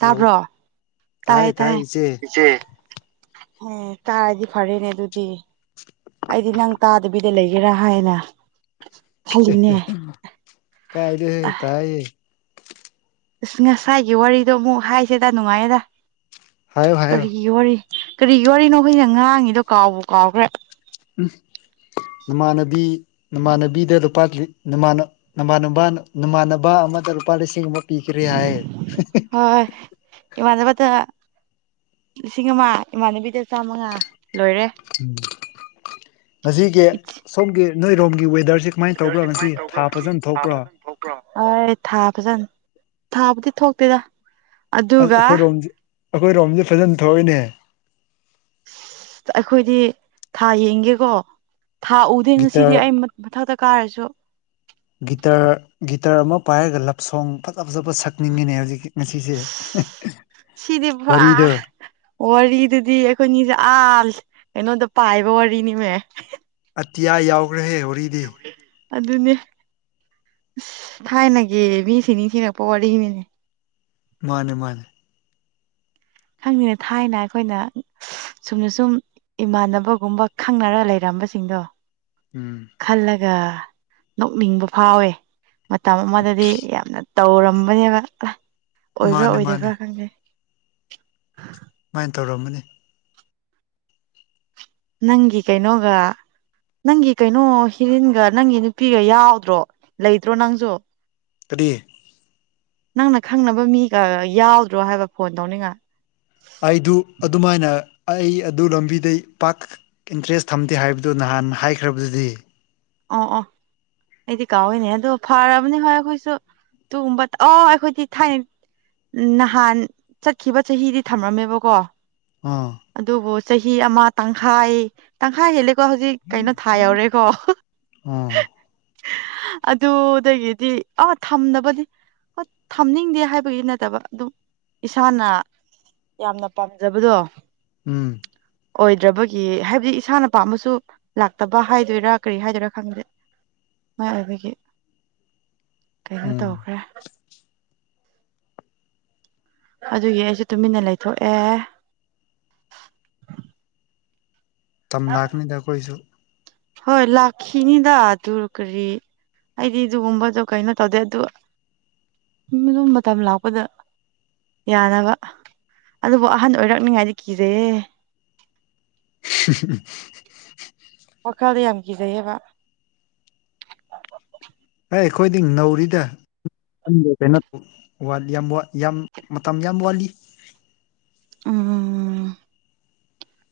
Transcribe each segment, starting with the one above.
hello ꯇꯥꯕ꯭ꯔꯣ ꯇꯥꯏ ꯇꯥꯏꯌꯦ ꯇꯥꯏ ꯏꯆꯦ ꯇꯥꯏꯆꯦ ꯑꯦ ꯇꯥꯏꯔꯗꯤ ꯐꯔꯦꯅꯦ ꯑꯗꯨꯗꯤ ꯑꯩꯗꯤ ꯅꯪ ꯇꯥꯗꯕꯤꯗ ꯂꯩꯒꯦꯔꯥ ꯍꯥꯏꯅ ꯈꯜꯂꯤꯅꯦ ꯀꯥꯏꯗ ꯍ ꯇꯥꯏꯌꯦ ꯑ ꯉꯁꯥꯏꯒꯤ ꯋꯥꯔꯤꯗꯣ ꯑꯃꯨꯛ ꯍꯥꯏꯁꯦꯗ ꯅꯨꯡꯉꯥꯏꯌꯦꯗ ꯍꯥꯏꯌꯣ ꯍꯥꯏꯌꯣ ꯀꯔꯤꯒꯤ ꯋꯥꯔꯤ ꯀꯔꯤꯒꯤ ꯋꯥꯔꯤꯅꯣ ꯑꯩꯈꯣꯏꯅ ꯉꯥꯡꯉꯤꯗꯣ ꯀꯥꯎꯕ ꯀꯥꯎꯈ꯭ꯔꯦ ꯎꯝ ꯅꯃꯥꯟꯅꯕꯤ ꯅꯃꯥꯟꯅꯕꯤꯗ ꯂꯨꯄꯥ ꯅꯥꯟ ꯅꯃꯥꯟ ꯅꯃꯥꯟꯅꯕ ꯑꯃꯗ ꯂꯨꯄꯥ ꯂꯤꯁꯤꯡ ꯑꯃ ꯄꯤꯈ꯭ꯔꯦ ꯍꯥꯏ ꯍ ꯏꯃꯥꯟꯅꯕꯗ ꯂꯤꯁꯤꯡ ꯑꯃ ꯏꯃꯥꯟꯅꯕꯤꯗ ꯆꯥꯝꯃꯉꯥ ꯂꯣꯏꯔꯦ ꯎꯝ ꯉꯁꯤꯒꯤ ꯏꯠꯁ ꯁꯣꯝꯒꯤ ꯅꯣꯏꯔꯣꯝꯒꯤ ꯋꯦꯗꯔꯁꯦ ꯁꯨꯃꯥꯏꯅ ꯇꯧꯕ꯭ꯔꯥ ꯃꯁꯤ ꯊꯥ ꯐꯖꯅ ꯊꯣꯛꯄ꯭ꯔꯣ ꯍꯣꯏ ꯊꯥ ꯐꯖꯅ ꯊꯥꯕꯨꯗꯤ ꯊꯣꯛꯇꯦꯗ ꯑ ꯑꯗꯨꯒ ꯑꯩꯈꯣꯏꯔꯣꯝꯁꯦ ꯑꯩꯈꯣꯏꯔꯣꯝꯁꯦ ꯐꯖꯅ ꯊꯣꯛꯏꯅꯦ ꯑ ꯑꯩꯈꯣꯏꯗꯤ ꯊꯥ ꯌꯦꯡꯒꯦꯀꯣ ꯊꯥ ꯎꯗꯦ ꯉꯁꯤꯗꯤ ꯒꯤꯇꯔ ꯑꯩ ꯃꯊꯛꯇ ꯀꯥꯔꯁꯨ ꯒꯤꯇꯔ ꯒꯤꯇꯔ ꯑꯃ ꯄꯥꯏꯔꯒ ꯂꯞ ꯁꯣꯡ ꯐꯖ ꯐꯖꯕ ꯁꯛꯅꯤꯡꯉꯤꯅꯦ ꯍꯧꯖꯤꯛꯀꯤ ꯉꯁꯤꯁꯦ ꯁꯤꯗꯤ ꯋꯥꯔꯤꯗ ꯄꯨꯔꯥ ꯋꯥꯔꯤꯗꯨꯗꯤ ꯑꯩꯈꯣꯏꯅꯤꯁꯦ ꯑꯥꯜ ꯑꯩꯉꯣꯟꯗ ꯄꯥꯏꯕ ꯋꯥꯔꯤꯅꯤꯃꯦ ꯑꯇꯤꯌꯥ ꯌꯥꯎꯈ꯭ꯔꯍꯦ ꯍꯔꯤꯗꯤ ꯑꯗꯨꯅꯦ ꯑꯁ ꯊꯥꯏꯅꯒꯤꯦ ꯃꯤꯁꯤ ꯅꯤꯡꯁꯤꯡꯤꯉꯛꯄ ꯋꯥꯔꯤꯅꯤꯅꯦ ꯃꯥꯅꯦ ꯃꯥꯅꯦ ꯈꯪꯗꯦꯅ ꯊꯥꯏꯅ ꯑꯩꯈꯣꯏꯅ ꯁꯨꯝꯅ ꯁꯨꯝ ꯏꯃꯥꯟꯅꯕꯒꯨꯝꯕ ꯈꯪꯅꯔ ꯂꯩꯔꯝꯕꯁꯤꯡꯗꯣ ꯎꯝ ꯈꯜꯂꯒ ꯅꯣꯛꯅꯤꯡꯕ ꯐꯥꯎꯋꯦ ꯃꯇꯝ ꯑꯃꯗꯗꯤ ꯌꯥꯝꯅ ꯇꯧꯔꯝꯕꯅꯦꯕ ꯑꯣꯏꯕ꯭ꯔꯥ ꯃꯥꯅꯦ ꯃꯥꯅꯦ ꯑꯣꯏꯗꯕ꯭ꯔꯥ ꯈꯪꯗꯦ ꯁꯨꯃꯥꯏꯅ ꯇꯧꯔꯝꯃꯅꯤ ꯅꯪꯒꯤ ꯀꯩꯅꯣꯒ ꯅꯪꯒꯤ ꯀꯩꯅꯣ ꯍꯤꯔꯤꯟꯒ ꯅꯪꯒꯤ ꯅꯨꯄꯤꯒ ꯌꯥꯎꯗ꯭ꯔꯣ ꯂꯩꯗ꯭ꯔꯣ ꯅꯪꯁꯨ ꯀꯔꯤꯗꯤ ꯅꯪꯅ ꯈꯪꯅꯕ ꯃꯤꯒ ꯌꯥꯎꯗ꯭ꯔꯣ ꯍꯥꯏꯕ ꯐꯣꯟ ꯇꯧꯅꯤꯉ ꯑꯩꯗꯨ ꯑꯗꯨꯃꯥꯏꯅ ꯑꯩ ꯑꯗꯨ ꯂꯝꯕꯤꯗꯩ ꯄꯥꯛ ꯏꯟꯇꯔꯦꯁ ꯊꯝꯗꯦ ꯍꯥꯏꯕꯗꯨ ꯅꯍꯥꯟ ꯍꯥꯏꯈ꯭ꯔꯕꯗꯨꯗꯤ ꯑꯣ ꯑꯣ ꯑꯩꯗꯤ ꯀꯥꯎꯋꯏꯅꯦ ꯑꯗꯣ ꯐꯔꯕꯅꯤ ꯍꯣꯏ ꯑꯩꯈꯣꯏꯁꯨ ꯇꯨꯒꯨꯝꯕ ꯑꯣ ꯑꯩꯈꯣꯏꯗꯤ ꯊꯥꯏꯅꯩ ꯅꯍꯥꯟ ꯆꯠꯈꯤꯕ ꯆꯍꯤꯗꯤ ꯊꯝꯔꯝꯃꯦꯕꯀꯣ ꯑꯥ ꯑꯗꯨꯕꯨ ꯆꯍꯤ ꯑꯃ ꯇꯪꯈꯥꯏ ꯇꯪꯈꯥꯏ ꯍꯦꯜꯂꯦ ꯀꯣ ꯍꯧꯖꯤꯛ ꯀꯩꯅꯣ ꯊꯥ ꯌꯧꯔꯦꯀꯣ ꯑꯥ ꯑꯗꯨꯗꯒꯤꯗꯤ ꯑ ꯊꯝꯅꯕꯅꯤ ꯍꯣꯏ ꯊꯝꯅꯤꯡꯗꯦ ꯍꯥꯏꯕꯒꯤ ꯅꯠꯇꯕ ꯑꯗꯨꯝ ꯏꯁꯥꯅ ꯌꯥꯝꯅ ꯄꯥꯝꯖꯕꯗꯣ ꯎꯝ ꯑꯣꯏꯗ꯭ꯔꯕꯒꯤ ꯍꯥꯏꯕꯗꯤ ꯏꯁꯥꯅ ꯄꯥꯝꯝꯕꯁꯨ ꯂꯥꯛꯇꯕ ꯍꯥꯏꯗꯣꯏꯔꯥ ꯀꯔꯤ ꯍꯥꯏꯗꯣꯏꯔꯥ ꯈꯪꯗꯦ ꯃꯥꯏꯏꯕꯒꯤ ꯀꯩꯅꯣ ꯎꯝ ꯇꯧꯈ꯭ꯔꯦ ꯑꯗꯨꯒꯤ ꯑꯩꯁꯨ ꯇꯨꯃꯤꯟꯅ ꯂꯩꯊꯣꯛꯑꯦ ꯇꯝ ꯂꯥꯛꯀꯅꯤꯗ ꯑꯩꯈꯣꯏꯁꯨ ꯍꯣꯏ ꯂꯥꯛꯈꯤꯅꯤꯗ ꯑꯗꯨ ꯀꯔꯤ ꯑꯩꯗꯤ ꯑꯗꯨꯒꯨꯝꯕꯗꯣ ꯀꯩꯅꯣ ꯇꯧꯗꯦ ꯑꯗꯨ ꯑꯗꯨ ꯃꯇꯝ ꯂꯥꯛꯄꯗ ꯌꯥꯅꯕ ꯑꯗꯨꯕꯨ ꯑꯍꯟ ꯑꯣꯏꯔꯛꯅꯤꯉꯥꯏꯗꯤ ꯀꯤꯔꯦ ꯎ ꯋꯥꯈꯜꯗ ꯌꯥꯝ ꯀꯤꯖꯩꯑꯦꯕ ꯑꯦ ꯑꯩꯈꯣꯏꯗꯤ ꯅꯧꯔꯤꯗ ꯈꯪꯗꯦ ꯀꯩꯅꯣ ꯋꯥꯠꯂꯤ ꯌꯥꯝ ꯌꯥꯝ ꯃꯇꯝ ꯌꯥꯝ ꯋꯥꯠꯂꯤ ꯎꯝ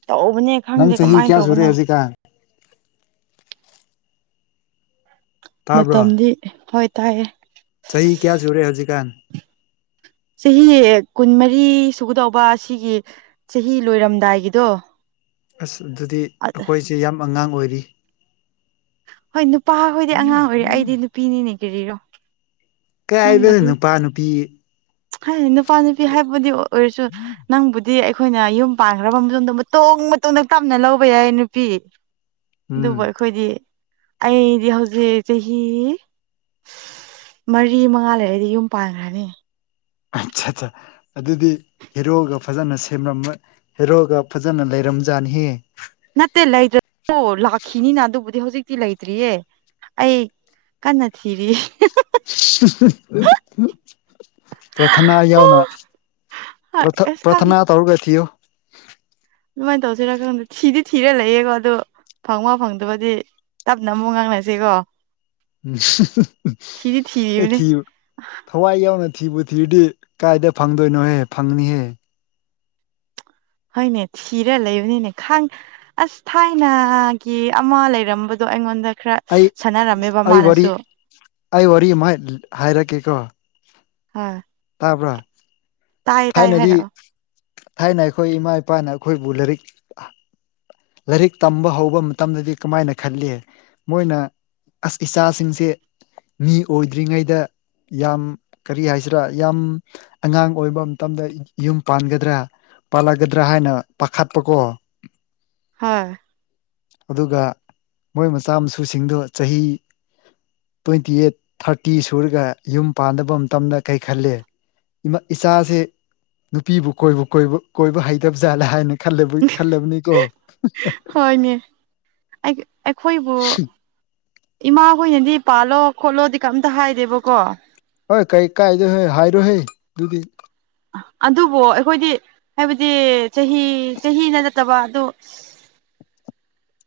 ꯇꯧꯕꯅꯦ ꯅꯪ ꯈꯪꯗꯦ ꯆꯍꯤ ꯀꯃꯥꯏꯅ ꯀꯌꯥ ꯁꯨꯔꯦ ꯇꯧꯕꯅꯣ ꯍꯧꯖꯤꯛꯀꯥꯟ ꯇꯥꯕ꯭ꯔꯣ ꯃꯇꯝꯗꯤ ꯍꯣꯏ ꯇꯥꯏꯑꯦ ꯆꯍꯤ ꯀꯌꯥ ꯁꯨꯔꯦ ꯍꯧꯖꯤ ꯀꯥꯟ ꯆꯍꯤ ꯀꯨꯟꯃꯔꯤ ꯁꯨꯒꯗꯧꯕ ꯑꯁꯤꯒꯤ ꯆꯍꯤ ꯂꯣꯏꯔꯝꯗꯥꯏꯒꯤꯗꯣ ꯑꯁ ꯑꯗꯨꯗꯤ ꯑꯩꯈꯣꯏꯁꯦ ꯌꯥꯝ ꯑꯉꯥꯡ ꯑꯣꯏꯔꯤ ꯍꯣꯏ ꯅꯨꯄꯥꯈꯣꯏꯗꯤ ꯑꯉꯥꯡ ꯑꯣꯏꯔꯦ ꯑꯩꯗꯤ ꯅꯨꯄꯤꯅꯤꯅ ꯀꯔꯤꯔꯣ ꯀꯩ ꯍꯥꯏꯕꯅ ꯅꯪꯒꯗꯤ ꯅꯨꯄꯥ ꯅꯨꯄꯤ ꯍꯥꯏ ꯅꯨꯄꯥ ꯅꯨꯄꯤ ꯍꯥꯏꯕꯨꯗꯤ ꯑꯣꯏꯔꯁꯨ ꯅꯪꯕꯨꯗꯤ ꯑꯩꯈꯣꯏꯅ ꯌꯨꯝ ꯄꯥꯟꯈ꯭ꯔꯕ ꯃꯇꯨꯡꯗ ꯃꯇꯣꯡ ꯃꯇꯣꯡꯗ ꯇꯞꯅ ꯂꯧꯕ ꯌꯥꯏ ꯅꯨꯄꯤ ꯎꯝ ꯑꯗꯨꯕꯨ ꯑꯩꯈꯣꯏꯗꯤ ꯑꯩꯗꯤ ꯍꯧꯖꯤꯛ ꯆꯍꯤ ꯃꯔꯤ ꯃꯉꯥ ꯂꯩꯔꯗꯤ ꯌꯨꯝ ꯄꯥꯟꯈ꯭ꯔꯅꯤ ꯑꯆꯥ ꯑꯆꯥ ꯑꯗꯨꯗꯤ ꯍꯦꯔꯣꯒ ꯐꯖꯅ ꯁꯦꯝꯂꯝ ꯍꯦꯔꯣꯒ ꯐꯖꯅ ꯂꯩꯔꯝꯖꯥꯠꯅꯤꯍꯦ ꯅꯠꯇꯦ ꯂꯩꯗ꯭ꯔꯁꯨ ꯂꯥꯛꯈꯤꯅꯤꯅ ꯑꯗꯨꯕꯨꯗꯤ ꯍꯧꯖꯤꯛꯇꯤ ꯂꯩꯇ꯭ꯔꯤꯌꯦ ꯑꯩ ꯀꯟꯅ ꯊꯤꯔꯤ [unintelligible] ꯄ꯭ꯔꯊꯅꯥ ꯌꯥꯎꯅ ꯄꯔꯊ ꯑꯁ ꯈꯪꯗꯦ ꯄꯔꯊꯅꯥ ꯇꯧꯔꯒ ꯊꯤꯌꯣ ꯑꯗꯨꯃꯥꯏꯅ ꯇꯧꯁꯤꯔꯥ ꯈꯪꯗꯦ ꯊꯤꯗꯤ ꯊꯤꯔ ꯂꯩꯌꯦꯀꯣ ꯑꯗꯨ ꯐꯪꯕ ꯐꯪꯗꯕꯗꯤ ꯇꯞꯅ ꯑꯃꯨꯛ ꯉꯥꯡꯅꯁꯤꯒꯣ [unintelligible] ꯑꯩ ꯊꯤꯔꯤꯕꯅꯦ ꯊꯤꯌꯨ ꯍꯋꯥꯏ ꯌꯥꯎꯅ ꯊꯤꯕꯨ ꯊꯤꯔꯗꯤ ꯀꯥꯏꯗ ꯐꯪꯗꯣꯏꯅꯣꯍꯦ ꯐꯪꯅꯤꯍꯦ ꯍꯣꯏꯅꯦ ꯊꯤꯔ ꯂꯩꯕꯅꯤꯅꯦ ꯈꯥꯡ ꯑꯁ ꯊꯥꯏꯅꯒꯤ ꯑꯃ ꯂꯩꯔꯝꯕꯗꯣ ꯑꯩꯉꯣꯟꯗ ꯈꯔ ꯑꯩ ꯁꯥꯟꯅꯔꯝꯃꯦꯕ ꯑꯩ ꯋꯥꯔꯤ ꯃꯥꯅꯁꯨ ꯑꯩ ꯋꯥꯔꯤ ꯑꯃꯥꯏ ꯍꯥꯏꯔꯛꯀꯦꯀꯣ ꯑꯥ ꯇꯥꯕ꯭ꯔꯥ ꯊꯥꯏꯅꯗꯤ ꯍꯥꯏꯔꯛꯑꯣ ꯊꯥꯏꯅ ꯑꯩꯈꯣꯏ ꯏꯃꯥ ꯏꯄꯥꯅ ꯑꯩꯈꯣꯏꯕꯨ ꯂꯥꯏꯔꯤꯛ ꯂꯥꯏꯔꯤꯛ ꯇꯝꯕ ꯍꯧꯕ ꯃꯇꯝꯗꯗꯤ ꯀꯃꯥꯏꯅ ꯈꯜꯂꯤ ꯃꯣꯏꯅ ꯑꯁ ꯏꯆꯥꯁꯤꯡꯁꯦ ꯃꯤ ꯑꯣꯏꯗ꯭ꯔꯤꯉꯩꯗ ꯌꯥꯝ ꯀꯔꯤ ꯍꯥꯏꯁꯤꯔꯥ ꯌꯥꯝ ꯑꯉꯥꯡ ꯑꯣꯏꯕ ꯃꯇꯝꯗ ꯌꯨꯝ ꯄꯥꯟꯒꯗ꯭ꯔꯥ ꯄꯥꯜꯂꯒꯗ꯭ꯔꯥ ꯍꯥꯏꯅ ꯄꯥꯈꯠꯄꯀꯣ ꯍꯣꯏ ꯑꯗꯨꯒ ꯃꯣꯏ ꯃꯆꯥ ꯃꯁꯨꯁꯤꯡꯗꯣ ꯆꯍꯤ ꯇ꯭ꯋꯦꯟꯇꯤ ꯑꯦꯠ ꯊꯥꯔꯇꯤ ꯁꯨꯔꯒ ꯌꯨꯝ ꯄꯥꯟꯗꯅꯕ ꯃꯇꯝꯗ ꯀꯩ ꯈꯜꯂꯦ ꯏꯆꯥꯖꯦ ꯅꯨꯄꯤꯕꯨ ꯀꯣꯏꯕꯨ ꯀꯣꯏ ꯀꯣꯏꯕ ꯍꯩꯇꯕ ꯖꯥꯠꯂꯦ ꯍꯥꯏꯅ ꯈꯜꯂꯦꯕꯣꯏ ꯈꯜꯂꯝꯅꯤꯀꯣ ꯍꯣꯏꯅꯦ ꯑꯩ ꯑꯩꯈꯣꯏꯕꯨ ꯏꯃꯥꯈꯣꯏꯅꯗꯤ ꯄꯥꯜꯂꯣ ꯈꯣꯠꯂꯣꯗꯤ ꯀꯝꯇ ꯍꯥꯏꯗꯦꯕꯀꯣ ꯍꯣꯏ ꯀꯩ ꯀꯥꯏꯗꯣꯏ ꯍꯣꯏ ꯍꯥꯏꯔꯣꯍꯦ ꯑꯗꯨꯗꯤ ꯑꯗꯨꯕꯨ ꯑꯩꯈꯣꯏꯗꯤ ꯍꯥꯏꯕꯗꯤ ꯆꯍꯤ ꯆꯍꯤꯅ ꯅꯠꯇꯕ ꯑꯗꯨ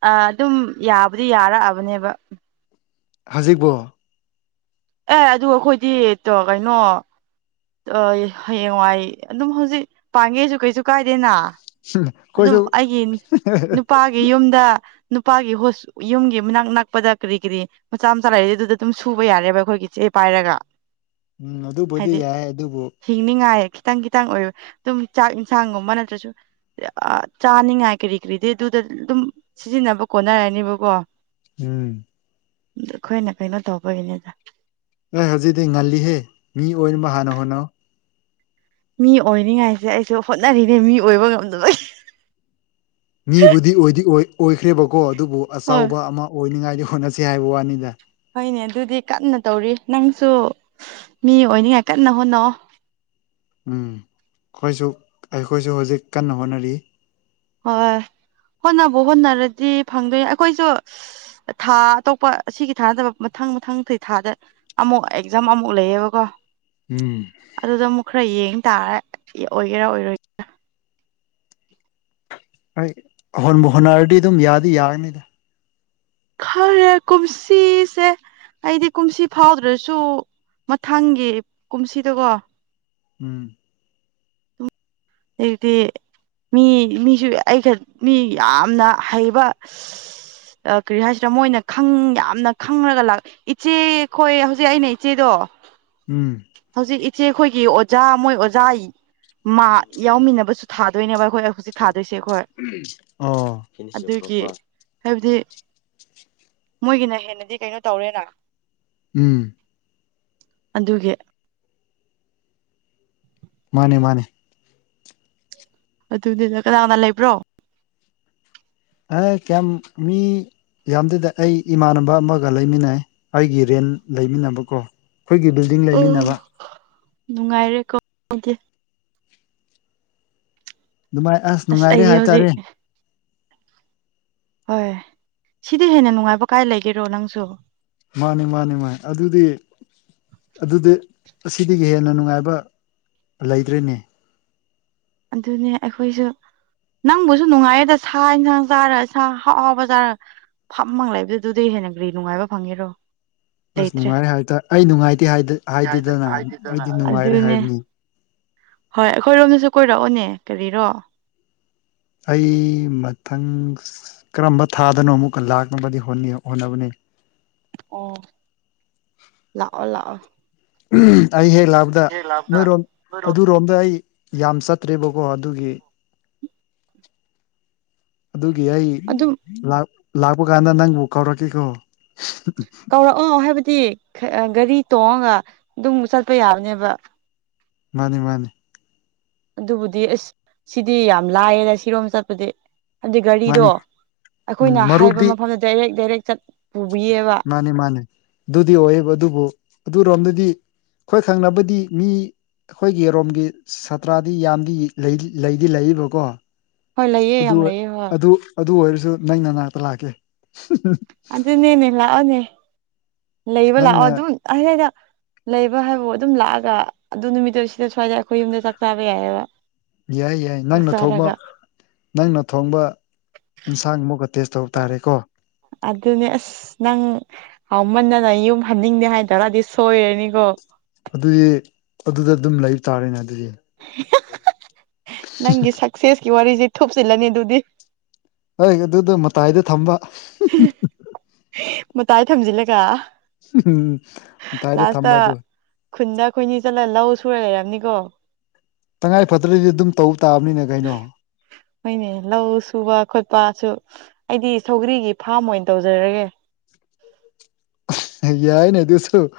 ꯑ ꯑꯗꯨꯝ ꯌꯥꯕꯨꯗꯤ ꯌꯥꯔꯛꯑꯕꯅꯦꯕ ꯍꯧꯖꯤꯛꯕꯣ ꯑꯦ ꯑꯗꯨ ꯑꯩꯈꯣꯏꯗꯤ ꯀꯩꯅꯣ ꯍꯌꯦꯡꯋꯥꯏ ꯑꯗꯨꯝ ꯍꯧꯖꯤꯛ ꯄꯥꯡꯒꯦꯁꯨ ꯀꯩꯁꯨ ꯀꯥꯏꯗꯦꯅ ꯑꯗꯨꯝ ꯑꯩꯈꯣꯏꯁꯨ ꯑꯩꯒꯤ ꯅꯨꯄꯥꯒꯤ ꯌꯨꯝꯗ ꯅꯨꯄꯥꯒꯤ ꯍꯣ ꯌꯨꯝꯒꯤ ꯃꯅꯥꯛ ꯅꯛꯄꯗ ꯀꯔꯤ ꯀꯔꯤ ꯃꯆꯥ ꯃꯆꯥ ꯂꯩꯔꯤꯗꯤ ꯑꯗꯨꯗ ꯑꯗꯨꯝ ꯁꯨꯕ ꯌꯥꯔꯦꯕ ꯑꯩꯈꯣꯏꯒꯤ ꯆꯦ ꯄꯥꯏꯔꯒ ꯎꯝ ꯑꯗꯨꯕꯨꯗꯤ ꯍꯥꯏꯗꯤ ꯌꯥꯏ ꯑꯗꯨꯕꯨ ꯍꯤꯡꯅꯤꯡꯉꯥꯏ ꯈꯤꯇꯪ ꯈꯤꯇꯪ ꯑꯣꯏꯕ ꯑꯗꯨꯝ ꯆꯥꯛ ꯏꯟꯁꯥꯡꯒꯨꯝꯕ ꯅꯠꯇ꯭ꯔꯁꯨ ꯆꯥꯅꯤꯡꯉꯥꯏ ꯀꯔꯤ ꯀꯔꯤꯗꯤ ꯑꯗꯨꯗ ꯑꯗꯨꯝ ꯁꯤꯖꯤꯟꯅꯕ ꯈꯣꯠꯅꯔꯅꯦꯕꯀꯣ ꯎꯝ ꯑꯩꯈꯣꯏꯅ ꯀꯩꯅꯣ ꯇꯧꯕꯒꯤꯅꯤꯗ ꯑꯩ ꯍꯧꯖꯤꯛꯗꯤ ꯉꯜꯂꯤꯍꯦ ꯃꯤ ꯑꯣꯏꯕ ꯍꯥꯟꯅ ꯍꯣꯠꯅꯧ ꯃꯤ ꯑꯣꯏꯅꯤꯉꯥꯏꯁꯦ ꯑꯩꯁꯨ ꯍꯣꯠꯅꯔꯤꯅꯦ ꯃꯤ ꯑꯣꯏꯕ ꯉꯝꯗꯣꯏ ꯃꯤꯕꯨꯗꯤ ꯑꯣꯏꯗꯤ ꯑꯣꯏꯈ꯭ꯔꯦꯕꯀꯣ ꯑꯗꯨꯕꯨ ꯍꯣꯏ ꯑꯆꯕ ꯑꯃ ꯑꯣꯏꯅꯤꯉꯥꯏꯗꯤ ꯍꯣꯠꯅꯁꯤ ꯍꯥꯏꯕ ꯋꯥꯅꯤꯗ ꯍꯣꯏꯅꯦ ꯑꯗꯨꯗꯤ ꯀꯟꯅ ꯇꯧꯔꯤ ꯅꯪꯁꯨ ꯃꯤ ꯑꯣꯏꯅꯤꯉꯥꯏ ꯀꯟꯅ ꯍꯣꯠꯅꯧ ꯎꯝ ꯑꯩꯈꯣꯏꯁꯨ ꯑꯩꯈꯣꯏꯁꯨ ꯍꯧꯖꯤꯛ ꯀꯟꯅ ꯍꯣꯠꯅꯔꯤ ꯍꯣꯏ ꯍꯣꯠꯅꯕ ꯍꯣꯠꯅꯔꯗꯤ ꯐꯪꯗꯣꯏꯅꯦ ꯑꯩꯈꯣꯏꯁꯨ ꯊꯥ ꯑꯇꯣꯞꯄ ꯑꯁꯤꯒꯤ ꯊꯥꯅꯗꯕ ꯃꯊꯪ ꯃꯊꯪ ꯊꯥꯗ ꯑꯃꯨꯛ ꯑꯦꯛꯖꯥꯝ ꯑꯃꯨꯛ ꯂꯩꯌꯦꯕꯀꯣ ꯎꯝ ꯑꯗꯨꯗ ꯑꯃꯨꯛ ꯈꯔ ꯌꯦꯡ ꯇꯥꯔ ꯑꯣꯏꯒꯦꯔꯥ ꯑꯣꯏꯔꯣꯏ ꯍꯣꯏ ꯍꯣꯠꯅꯔꯗꯤ ꯑꯗꯨꯝ ꯌꯥꯗꯤ ꯌꯥꯔꯅꯤꯗ ꯈꯔꯦ ꯀꯨꯨꯝꯁꯤꯁꯦ ꯑꯩꯗꯤ ꯀꯨꯝꯁꯤ ꯐꯥꯎꯗ꯭ꯔꯁꯨ ꯃꯊꯪꯒꯤ ꯀꯨꯝꯁꯤꯗꯀꯣ ꯎꯝ ꯑꯗꯤ ꯃꯤ ꯃꯤꯁꯨ ꯑꯩ ꯃꯤ ꯌꯥꯝꯅ ꯍꯩꯕ ꯀꯔꯤ ꯍꯥꯏꯁꯤꯔ ꯃꯣꯏꯅ ꯈꯪ ꯌꯥꯝꯅ ꯈꯪꯉꯒ ꯂ ꯏꯆꯦꯈꯣꯏ ꯍꯧꯖꯤꯛ ꯑꯩꯅ ꯏꯆꯦꯗꯣ ꯎꯝ ꯍꯧꯖꯤꯛ ꯏꯆꯦ ꯑꯩꯈꯣꯏꯒꯤ ꯑꯣꯖꯥ ꯃꯣꯏ ꯑꯣꯖꯥ ꯃꯥ ꯌꯥꯎꯃꯤꯟꯅꯕꯁꯨ ꯊꯥꯗꯣꯏꯅꯦꯕ ꯑꯩꯈꯣꯏ ꯍꯧꯖꯤꯛ ꯊꯥꯗꯣꯏꯁꯦ ꯑꯩꯈꯣꯏ ꯑꯣ ꯀ ꯑꯗꯨꯒꯤ ꯄ꯭ꯔꯐꯥ ꯍꯥꯏꯕꯗꯤ ꯃꯣꯏꯒꯤꯅ ꯍꯦꯟꯅꯗꯤ ꯀꯩꯅꯣ ꯇꯧꯔꯦꯅ ꯎꯝ ꯑꯗꯨꯒꯤ ꯃꯥꯅꯦ ꯃꯥꯅꯦ ꯑꯗꯨꯗꯨꯗ ꯀꯅꯥꯏ ꯀꯅꯥ ꯂꯩꯕ꯭ꯔꯣ ꯑꯦ ꯀ ꯃꯤ ꯌꯥꯝꯗꯗꯤ ꯑꯩ ꯏꯃꯥꯟꯅꯕ ꯑꯃꯒ ꯂꯩꯃꯤꯟꯅꯩ ꯑꯩꯒꯤ ꯔꯦꯟ ꯂꯩꯃꯤꯟꯅꯕꯀꯣ ꯑꯩꯈꯣꯏꯒꯤ ꯕꯤꯜꯗꯤꯡ ꯂꯩꯃꯤꯟꯅꯕ ꯅꯨꯡꯉꯥꯏꯔꯦ ꯀ ꯅꯨꯡꯉꯥꯏ ꯑꯁ ꯅꯨꯡꯉꯥꯏꯔꯦ ꯑꯩꯗꯤ ꯍꯧꯖꯤꯛ ꯍꯥꯏꯇꯥꯔꯦ ꯍꯣꯏ ꯁꯤꯗꯤ ꯍꯦꯟꯅ ꯅꯨꯡꯉꯥꯏꯕ ꯀꯥꯏ ꯂꯩꯒꯦꯔꯣ ꯅꯪꯁꯨ ꯃꯥꯅꯤ ꯃꯥꯅꯤ ꯃꯥ ꯑꯗꯨꯗꯤ ꯑꯗꯨꯗꯤ ꯑꯁꯤꯗꯒꯤ ꯍꯦꯟꯅ ꯅꯨꯡꯉꯥꯏꯕ ꯂꯩꯗ꯭ꯔꯔꯤꯅꯦ ꯑꯗꯨꯅꯤ ꯑꯩꯈꯣꯏꯁꯨ ꯅꯪꯕꯨꯁꯨ ꯅꯨꯡꯉꯥꯏꯌꯦꯗ ꯁꯥ ꯌꯦꯟꯁꯥꯡ ꯆꯥꯔ ꯁꯥ ꯍꯥꯎ ꯍꯥꯎꯕ ꯆꯥꯔ ꯐꯝꯃꯪ ꯂꯩꯏꯕꯗꯨ ꯑꯗꯨꯗꯩ ꯍꯦꯟꯅ ꯀ꯭ꯔꯤ ꯅꯨꯡꯉꯥꯏꯕ ꯐꯪꯉꯤꯔꯣ ꯑꯁ ꯅꯨꯡꯉꯥꯏꯔꯦ ꯍꯥꯏꯇꯥꯔꯦ ꯑꯩ ꯅꯨꯡꯉꯥꯏꯇꯦ ꯍꯥꯏꯗꯦꯗꯅ ꯑꯩꯗꯤ ꯅꯨꯡꯉꯥꯏꯔꯦ ꯑꯗꯨꯅꯦ ꯍꯥꯏꯕꯅꯤ ꯍꯣꯏ ꯑꯩꯈꯣꯏꯔꯣꯝꯗꯁꯨ ꯀꯣꯏꯔꯛꯑꯣꯅꯦ ꯀꯔꯤꯔꯣ ꯑꯩ ꯃꯊꯪ ꯀꯔꯝꯕ ꯊꯥꯗꯅꯣ ꯑꯃꯨꯛꯀ ꯂꯥꯛꯅꯕꯗꯤ ꯍꯣꯠꯅꯕꯅꯤ ꯑꯣ ꯂꯥꯛꯑꯣ ꯂꯥꯛꯑꯣ ꯑꯩ ꯍꯦꯛ ꯂꯥꯛꯄꯗ ꯅꯣꯏꯔꯣꯝ ꯑꯗꯨꯔꯣꯝꯗ ꯑꯩ ꯌꯥꯝ ꯆꯠꯇ꯭ꯔꯦꯕꯀꯣ ꯑꯗꯨꯒꯤ ꯑꯗꯨꯒꯤ ꯑꯩ ꯑꯗꯨꯝ ꯂꯥꯛ ꯂꯥꯛꯄ ꯀꯥꯟꯅ ꯅꯪꯕꯨ ꯀꯧꯔꯛꯀꯦꯀꯣ ꯀꯧꯔꯛꯑꯣ ꯍꯥꯏꯕꯗꯤ ꯒꯑꯦ ꯒꯥꯔꯤ ꯇꯣꯡꯉꯒ ꯑꯗꯨꯝ ꯆꯠꯄ ꯌꯥꯕꯅꯦꯕ ꯃꯥꯅꯦ ꯃꯥꯅꯦ ꯑꯗꯨꯕꯨꯗꯤ ꯐꯁ ꯁꯤꯗꯤ ꯌꯥꯝ ꯂꯥꯏꯌꯦꯗ ꯁꯤꯔꯣꯝ ꯆꯠꯄꯗꯤ ꯑꯗꯨꯗꯤ ꯒꯥꯔꯤꯗꯣ ꯃꯥꯅꯤ ꯎꯝ ꯑꯩꯈꯣꯏꯅ ꯍꯥꯏꯕ ꯃꯔꯨꯞꯇꯤ ꯃꯐꯝꯗ ꯗꯥꯏꯔꯦꯛ ꯗꯥꯏꯔꯦꯛ ꯆꯠ ꯄꯨꯕꯤꯌꯦꯕ ꯃꯥꯅꯦ ꯃꯥꯅꯦ ꯗꯨꯗꯤ ꯑꯣꯏꯌꯦꯕ ꯗꯨꯕꯨ ꯑꯗꯨꯔꯣꯝꯗꯗꯤ ꯈꯣꯏ ꯊꯪꯅꯕꯗꯤ ꯃꯤ ꯑꯩꯈꯣꯏ ꯔꯣꯝꯒꯤ ꯁꯥꯇ꯭ꯔꯗꯤ ꯌꯥꯝꯗꯤ ꯂꯩꯗꯤ ꯂꯩꯕꯀꯣ ꯍꯣꯏ ꯂꯩꯌꯦ ꯑꯗꯨ ꯌꯥꯝ ꯂꯩꯌꯦ ꯍꯣꯏ ꯑꯗꯨ ꯑꯗꯨ ꯑꯣꯏꯔꯁꯨ ꯅꯪ ꯅꯅꯥꯛꯇ ꯂꯥꯛꯀꯦ ꯑꯗꯨ ꯅꯦꯅꯦꯂ ꯑꯣꯅꯦ ꯂꯩꯕ ꯂꯥꯛꯑꯣ ꯅꯪꯅ ꯑꯗꯨꯝ ꯑꯍꯗꯥꯏꯗ ꯂꯩꯕ ꯍꯥꯏꯕꯕꯨ ꯑꯗꯨꯝ ꯂꯥꯛꯑꯒ ꯑꯗꯨ ꯅꯨꯃꯤꯠꯇꯨ ꯁꯤꯗ ꯁ꯭ꯋꯥꯏꯗ ꯑꯩꯈꯣꯏ ꯌꯨꯝꯗ ꯆꯥꯛ ꯆꯥꯕ ꯌꯥꯏꯑꯕ ꯌꯥꯏ ꯌꯥꯏ ꯆꯥꯛ ꯅꯪꯅ ꯊꯧꯕ ꯆꯥꯔꯒ ꯅꯪꯅ ꯊꯣꯡꯕ ꯏꯟꯁꯥꯡ ꯑꯃꯨꯛꯀ ꯇꯦꯁ ꯇꯧꯕ ꯇꯥꯔꯦꯀꯣ ꯑꯗꯨꯅꯦ ꯑꯁ ꯅꯪ ꯍꯥꯎꯃꯟꯅꯅ ꯌꯨꯝ ꯍꯟꯅꯤꯡꯗꯦ ꯍꯥꯏꯇꯥꯔꯗꯤ ꯁꯣꯏꯔꯅꯤꯀꯣ ꯑꯗꯨꯗꯤ ꯑꯗꯨꯗ ꯑꯗꯨꯝ ꯂꯩꯕ ꯇꯥꯔꯦꯅꯦ ꯑꯗꯨꯗꯤ ꯅꯪꯒꯤ ꯁꯛꯁꯦꯁꯀꯤ ꯋꯥꯔꯤꯁꯦ ꯊꯨꯞꯆꯤꯜꯂꯅꯤ ꯑꯗꯨꯗꯤ ꯍꯣꯏ ꯑꯗꯨꯗꯣ ꯃꯇꯥꯏꯗ ꯊꯝꯕ ꯃꯇꯥꯏ ꯊꯝꯖꯤꯜꯂꯒ ꯎꯝ ꯇꯥꯏꯔꯦ ꯂꯥꯁꯇ ꯊꯝꯕ ꯑꯗꯨ ꯈꯨꯟꯗ ꯈꯣꯏꯟꯅꯤ ꯆꯠꯂ ꯂꯧ ꯁꯨꯔ ꯂꯩꯔꯕꯝꯅꯤꯀꯣ ꯇꯉꯥꯏ ꯐꯗ꯭ꯔꯗꯤ ꯑꯗꯨꯝ ꯇꯧꯕ ꯇꯥꯕꯅꯤꯅ ꯀꯩꯅꯣ ꯍꯣꯏꯅꯦ ꯂꯧ ꯁꯨꯕ ꯈꯣꯠꯄꯁꯨ ꯑꯩꯗꯤ ꯁꯧꯒ꯭ꯔꯤꯒꯤ ꯐꯥꯝ ꯑꯣꯏꯅ ꯇꯧꯖꯔꯒꯦ ꯌꯥꯏꯅꯦ ꯑꯗꯨꯨꯁꯨ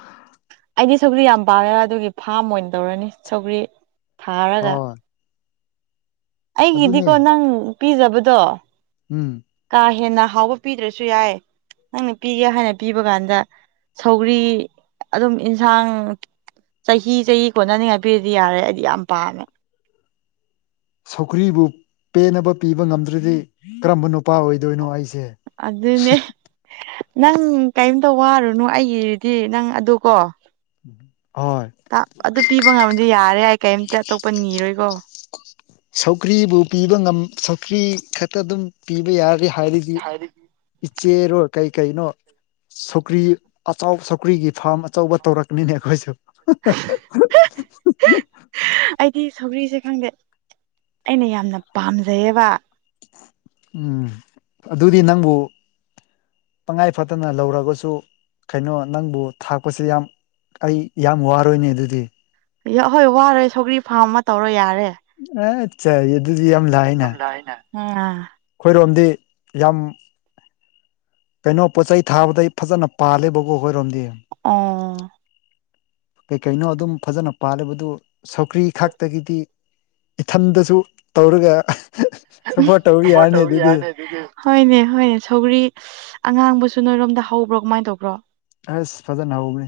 ꯑꯩꯗꯤ ꯁꯧꯒ꯭ꯔꯤ ꯌꯥꯝ ꯄꯥꯝꯃꯦꯕ ꯑꯗꯨꯒꯤ ꯐꯥꯝ ꯑꯣꯏꯅ ꯇꯧꯔꯅꯤ ꯁꯧꯒ꯭ꯔꯤ ꯊꯥꯔꯒ ꯍꯣꯏ ꯑꯗꯨꯅꯦ ꯑꯩꯒꯤꯗꯤꯀꯣ ꯅꯪ ꯄꯤꯖꯕꯗꯣ ꯎꯝ ꯀꯥ ꯍꯦꯟꯅ ꯍꯥꯎꯕ ꯄꯤꯗ꯭ꯔꯁꯨ ꯌꯥꯏ ꯅꯪꯅ ꯄꯤꯒꯦ ꯍꯥꯏꯅ ꯄꯤꯕ ꯀꯥꯟꯗ ꯁꯧꯒꯔꯤ ꯑꯗꯨꯝ ꯑꯦꯟꯁꯥꯡ ꯆꯍꯤ ꯆꯍꯤ ꯀꯣꯟꯅꯅꯤꯡꯉꯥꯏ ꯄꯤꯔꯗꯤ ꯌꯥꯔꯦ ꯑꯩꯗꯤ ꯌꯥꯝ ꯄꯥꯝꯃꯦ ꯁꯧꯀ꯭ꯔꯤꯕꯨ ꯄꯦꯟꯅꯕ ꯄꯤꯕ ꯉꯝꯗ꯭ꯔꯗꯤ ꯀꯔꯝꯕ ꯅꯨꯄꯥ ꯑꯣꯏꯗꯣꯏꯅꯣ ꯑꯩꯁꯦ ꯑꯗꯨꯅꯦ ꯅꯪ ꯀꯔꯤꯝꯇ ꯋꯥꯔꯨꯅꯨ ꯑꯩꯒꯤꯗꯤ ꯅꯪ ꯑꯗꯨ ꯀꯣ ꯍꯣꯏ ꯇ ꯑꯗꯨ ꯄꯤꯕ ꯉꯝꯗꯤ ꯌꯥꯔꯦ ꯑꯩ ꯀꯩꯝꯇ ꯑꯇꯣꯞꯄ ꯅꯤꯔꯣꯏꯀꯣ ꯁꯧꯀ꯭ꯔꯤꯕꯨ ꯄꯤꯕ ꯉꯝ ꯁꯧꯀ꯭ꯔꯤ ꯈꯛꯇ ꯑꯗꯨꯝ ꯄꯤꯕ ꯌꯥꯔꯦ ꯍꯥꯏꯔꯤꯗꯤ ꯏꯆꯦꯔꯣ ꯀꯩ ꯀꯩꯅꯣ ꯁꯧꯀ꯭ꯔꯤ ꯑꯆꯥꯎ ꯁꯧꯀ꯭ꯔꯤꯒꯤ ꯐꯥꯔꯝ ꯑꯆꯧꯕ ꯇꯧꯔꯛꯀꯅꯤꯅꯦ ꯑꯩꯈꯣꯏꯁꯨ ꯍꯥꯍꯥꯍꯥ ꯑꯩꯗꯤ ꯁꯧꯒꯔꯤꯁꯦ ꯈꯪꯗꯦ ꯑꯩꯅ ꯌꯥꯝꯅ ꯄꯥꯝꯖꯩꯌꯦꯕ ꯎꯝ ꯑꯗꯨꯗꯤ ꯅꯪꯕꯨ ꯇꯉꯥꯏ ꯐꯗꯅ ꯂꯧꯔꯒꯁꯨ ꯀꯩꯅꯣ ꯅꯪꯕꯨ ꯊꯥꯛꯄꯁꯦ ꯌꯥꯝ ꯑꯩ ꯌꯥꯝ ꯋꯥꯔꯣꯏꯅꯦ ꯑꯗꯨꯗꯤ ꯌꯥ ꯍꯣꯏ ꯋꯥꯔꯣꯏ ꯁꯧꯒ꯭ꯔꯤ ꯐꯥꯔꯝ ꯑꯃ ꯇꯧꯔꯣ ꯌꯥꯔꯦ ꯑꯆꯥ ꯌꯦꯗꯨꯗꯤ ꯌꯥꯝ ꯂꯥꯏꯌꯦ ꯌꯥꯝ ꯂꯥꯏꯌꯦꯅ ꯈꯣꯏꯔꯣꯝꯗꯤ ꯌꯥꯝ ꯀꯩꯅꯣ ꯄꯣꯠ ꯆꯩ ꯊꯥꯕꯗꯩ ꯐꯖꯅ ꯄꯥꯜꯂꯤꯦꯕꯀꯣꯈꯣꯏꯔꯣꯝꯗꯤ ꯑꯣ ꯀꯩ ꯀꯩꯅꯣ ꯑꯗꯨꯝ ꯐꯖꯅ ꯄꯥꯜꯂꯤꯦꯕꯗꯨ ꯁꯧꯀ꯭ꯔꯤ ꯈꯥꯛꯇꯒꯤꯗꯤ ꯏꯊꯟꯗꯁꯨ ꯇꯧꯔꯒ ꯁꯞꯄꯣꯔꯠ ꯇꯧ ꯌꯥꯔꯅꯤ ꯑꯗꯨꯗꯤ ꯍꯣꯏꯅꯦ ꯍꯣꯏꯅꯦ ꯁꯧꯒꯔꯤ ꯑꯉꯥꯡꯕꯁꯨ ꯅꯣꯏꯔꯣꯝꯗ ꯍꯧꯕ꯭ꯔꯣ ꯀꯃꯥꯏꯅ ꯇꯧꯕ꯭ꯔꯣ ꯑꯁ ꯐꯖꯅ ꯍꯥꯎꯕꯅꯤ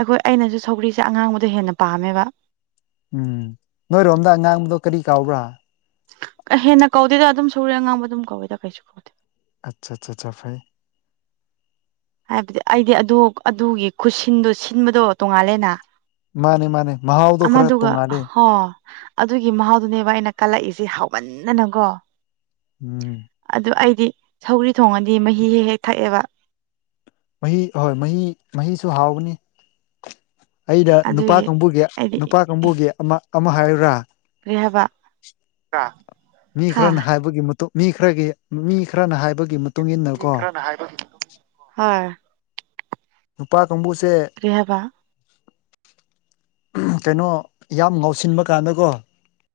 ꯑꯩꯈꯣꯏ ꯑꯩꯅꯁꯨ ꯁꯧꯒ꯭ꯔꯤꯁꯦ ꯑꯉꯥꯡꯕꯗꯨ ꯍꯦꯟꯅ ꯄꯥꯝꯃꯦꯕ ꯎꯝ ꯅꯣꯏꯔꯣꯝꯗ ꯑꯉꯥꯡꯕꯗꯣ ꯀꯔꯤ ꯀꯧꯕ꯭ꯔꯥ ꯀ ꯍꯦꯟꯅ ꯀꯧꯗꯦꯗ ꯑꯗꯨꯝ ꯁꯨꯒ꯭ꯔꯤ ꯑꯉꯥꯡꯕ ꯑꯗꯨꯝ ꯀꯧꯏꯗ ꯀꯩꯁꯨ ꯀꯧꯗꯦ ꯑꯠꯆꯥ ꯆꯥ ꯆꯥ ꯐꯩ ꯍꯥꯏꯕꯗꯤ ꯑꯩꯗꯤ ꯑꯗꯨ ꯑꯗꯨꯒꯤ ꯈꯨꯠꯁꯤꯟꯗꯣ ꯁꯤꯟꯕꯗꯣ ꯇꯣꯡꯉꯥꯜꯂꯦꯅ ꯃꯥꯅꯦ ꯃꯥꯅꯦ ꯃꯍꯥꯎꯗꯣ ꯈꯔ ꯑꯃꯗꯨꯒ ꯇꯣꯡꯉꯥꯜꯂꯦ ꯍꯣ ꯑꯗꯨꯒꯤ ꯃꯍꯥꯎꯗꯨꯅꯦꯕ ꯑꯩꯅ ꯀꯜꯂꯛꯏꯁꯦ ꯍꯥꯎꯃꯟꯗꯅꯀꯣ ꯎꯝ ꯑꯗꯨ ꯑꯩꯗꯤ ꯁꯧꯒꯔꯤ ꯊꯣꯡꯉꯗꯤ ꯃꯍꯤ ꯍꯦꯛ ꯍꯦꯛ ꯊꯛꯑꯦꯕ ꯃꯍꯤ ꯍ‌ꯣꯏ ꯃꯍꯤ ꯃꯍꯤꯁꯨ ꯍꯥꯎꯕꯅꯤ ꯑꯩꯗ ꯅꯨꯄꯥ ꯑꯗꯨꯒꯤ ꯀꯥꯡꯕꯨꯒꯤ ꯑꯩꯗꯤ ꯅꯨꯄꯥ ꯀꯥꯡꯕꯨꯒꯤ ꯑꯃ ꯑꯃ ꯍꯥꯏꯔꯨꯔꯥ ꯀꯩꯍꯥꯏꯕ ꯃꯤ ꯈꯔꯅ ꯍꯥꯏꯕꯒꯤ ꯃꯇꯨꯡ ꯃꯤ ꯈꯔꯒꯤ ꯃꯤ ꯈꯔꯅ ꯍꯥꯏꯕꯒꯤ ꯃꯇꯨꯡ ꯏꯟꯅ ꯀꯣ ꯍꯣꯏ ꯅꯨꯄꯥ ꯀꯥꯡꯕꯨꯁꯦ ꯀ꯭ꯔꯤ ꯍꯥꯏꯕ ꯀꯩꯅꯣ ꯌꯥꯝ ꯉꯥꯎꯁꯤꯟꯕ ꯀꯥꯟꯗꯀꯣ